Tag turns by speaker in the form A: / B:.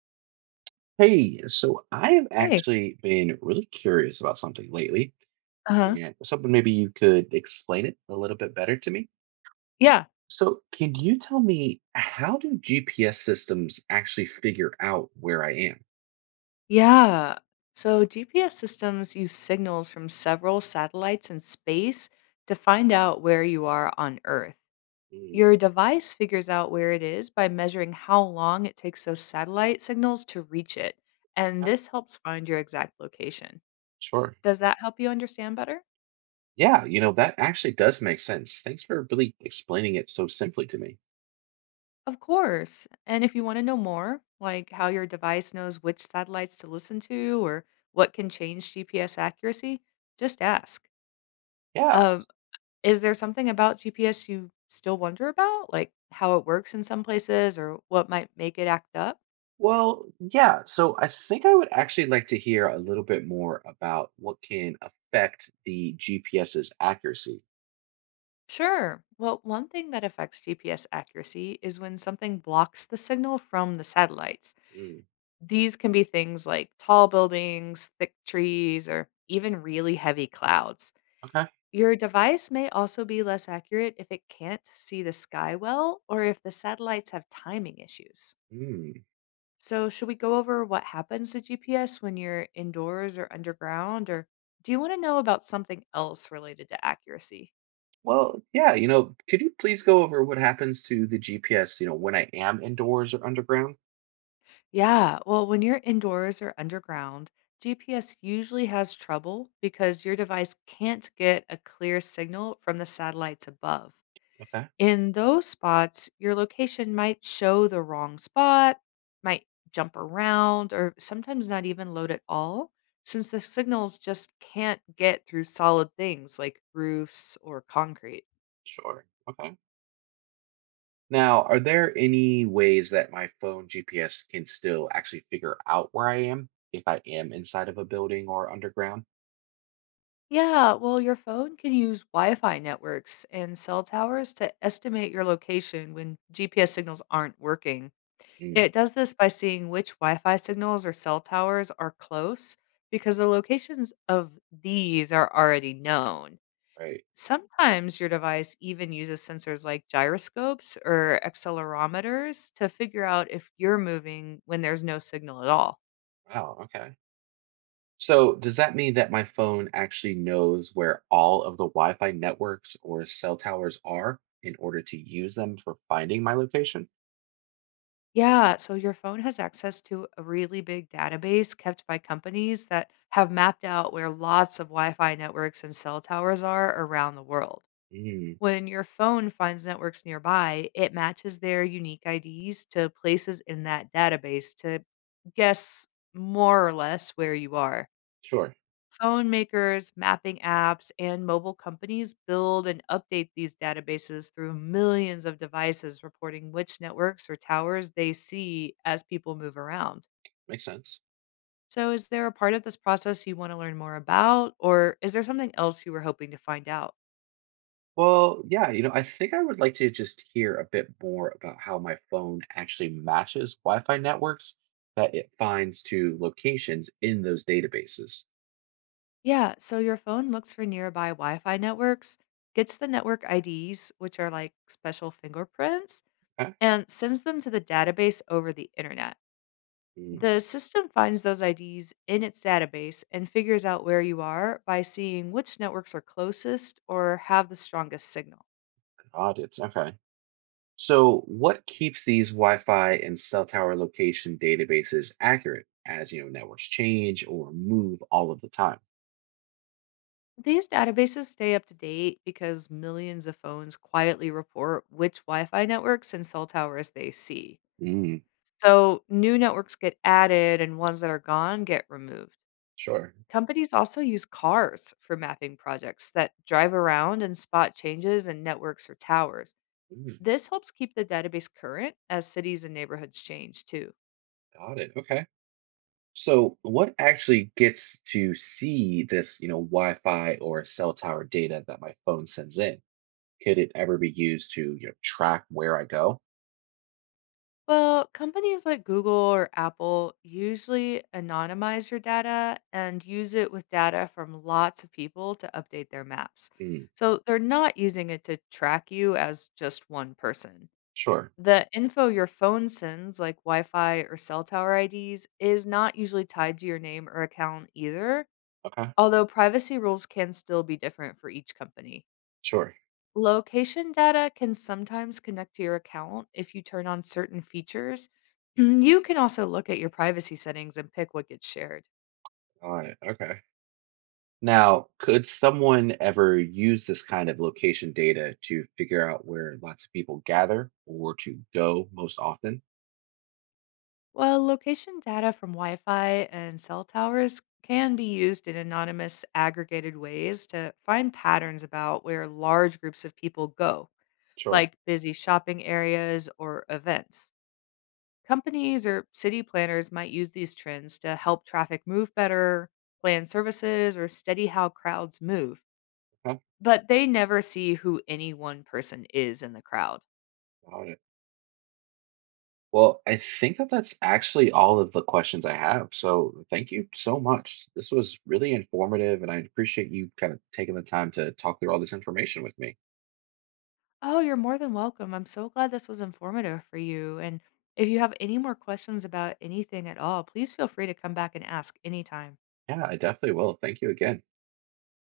A: Hey, so I have
B: Hey.
A: actually been really curious about something lately,
B: Uh-huh.
A: and I was hoping maybe you could explain it a little bit better to me.
B: Yeah.
A: So, can you tell me, how do GPS systems actually figure out where I am?
B: Yeah. So GPS systems use signals from several satellites in space to find out where you are on Earth.
A: Mm.
B: Your device figures out where it is by measuring how long it takes those satellite signals to reach it, and
A: uh,
B: this helps find your exact location.
A: Sure.
B: Does that help you understand better?
A: Yeah, that actually does make sense. Thanks for really explaining it so simply to me.
B: Of course. And if you want to know more, like how your device knows which satellites to listen to or what can change GPS accuracy, just ask.
A: Yeah.
B: Um, Is there something about GPS you still wonder about, like how it works in some places or what might make it act up?
A: Well, yeah. So I think I would actually like to hear a little bit more about what can affect the GPS's accuracy.
B: Sure. Well, one thing that affects GPS accuracy is when something blocks the signal from the satellites.
A: Mm.
B: These can be things like tall buildings, thick trees, or even really heavy clouds.
A: Okay.
B: Your device may also be less accurate if it can't see the sky well or if the satellites have timing issues.
A: Mm.
B: So, should we go over what happens to GPS when you're indoors or underground? Or do you want to know about something else related to accuracy?
A: Well, yeah, could you please go over what happens to the GPS, when I am indoors or underground?
B: Yeah, well, when you're indoors or underground, GPS usually has trouble because your device can't get a clear signal from the satellites above.
A: Okay,
B: In those spots, your location might show the wrong spot, might jump around, or sometimes not even load at all, since the signals just can't get through solid things like roofs or concrete.
A: sure. Okay. Now, are there any ways that my phone GPS can still actually figure out where I am if I am inside of a building or underground?
B: Yeah, well, your phone can use Wi Fi networks and cell towers to estimate your location when GPS signals aren't working.
A: Mm,
B: It does this by seeing which Wi Fi signals or cell towers are close because the locations of these are already known.
A: right.
B: Sometimes your device even uses sensors like gyroscopes or accelerometers to figure out if you're moving when there's no signal at all.
A: Wow, okay. So, does that mean that my phone actually knows where all of the Wi Fi networks or cell towers are in order to use them for finding my location?
B: Yeah, so your phone has access to a really big database kept by companies that have mapped out where lots of Wi Fi networks and cell towers are around the world.
A: Mm,
B: When your phone finds networks nearby, it matches their unique IDs to places in that database to guess more or less where you are.
A: sure.
B: Phone makers, mapping apps, and mobile companies build and update these databases through millions of devices reporting which networks or towers they see as people move around.
A: Makes sense.
B: So, is there a part of this process you want to learn more about, or is there something else you were hoping to find out?
A: Well, yeah, I think I would like to just hear a bit more about how my phone actually matches Wi-Fi networks that it finds to locations in those databases.
B: Yeah, so your phone looks for nearby Wi Fi networks, gets the network IDs, which are like special fingerprints,
A: Okay.
B: and sends them to the database over the internet.
A: Mm.
B: The system finds those IDs in its database and figures out where you are by seeing which networks are closest or have the strongest signal.
A: Got it. Okay. So, what keeps these Wi-Fi and cell tower location databases accurate as, networks change or move all of the time?
B: These databases stay up to date because millions of phones quietly report which Wi Fi networks and cell towers they see.
A: Mm,
B: So new networks get added and ones that are gone get removed.
A: sure.
B: Companies also use cars for mapping projects that drive around and spot changes in networks or towers.
A: Mm,
B: This helps keep the database current as cities and neighborhoods change too.
A: got it. Okay. So, what actually gets to see this, Wi-Fi or cell tower data that my phone sends in? Could it ever be used to, track where I go?
B: Well, companies like Google or Apple usually anonymize your data and use it with data from lots of people to update their maps.
A: Mm,
B: So they're not using it to track you as just one person.
A: sure.
B: The info your phone sends, like Wi Fi or cell tower IDs, is not usually tied to your name or account either,
A: Okay.
B: although privacy rules can still be different for each company.
A: Sure.
B: Location data can sometimes connect to your account if you turn on certain features. You can also look at your privacy settings and pick what gets shared.
A: Got it. Okay. Now, could someone ever use this kind of location data to figure out where lots of people gather or to go most often?
B: Well, location data from Wi Fi and cell towers can be used in anonymous, aggregated ways to find patterns about where large groups of people go,
A: Sure.
B: like busy shopping areas or events. Companies or city planners might use these trends to help traffic move better, plan services, or study how crowds move.
A: Okay.
B: But they never see who any one person is in the crowd.
A: Got it. Well, I think that that's actually all of the questions I have. So thank you so much. This was really informative, and I appreciate you kind of taking the time to talk through all this information with me.
B: "Oh, you're more than welcome. I'm so glad this was informative for you, and if you have any more questions about anything at all, please feel free to come back and ask anytime."
A: Yeah, I definitely will. Thank you again.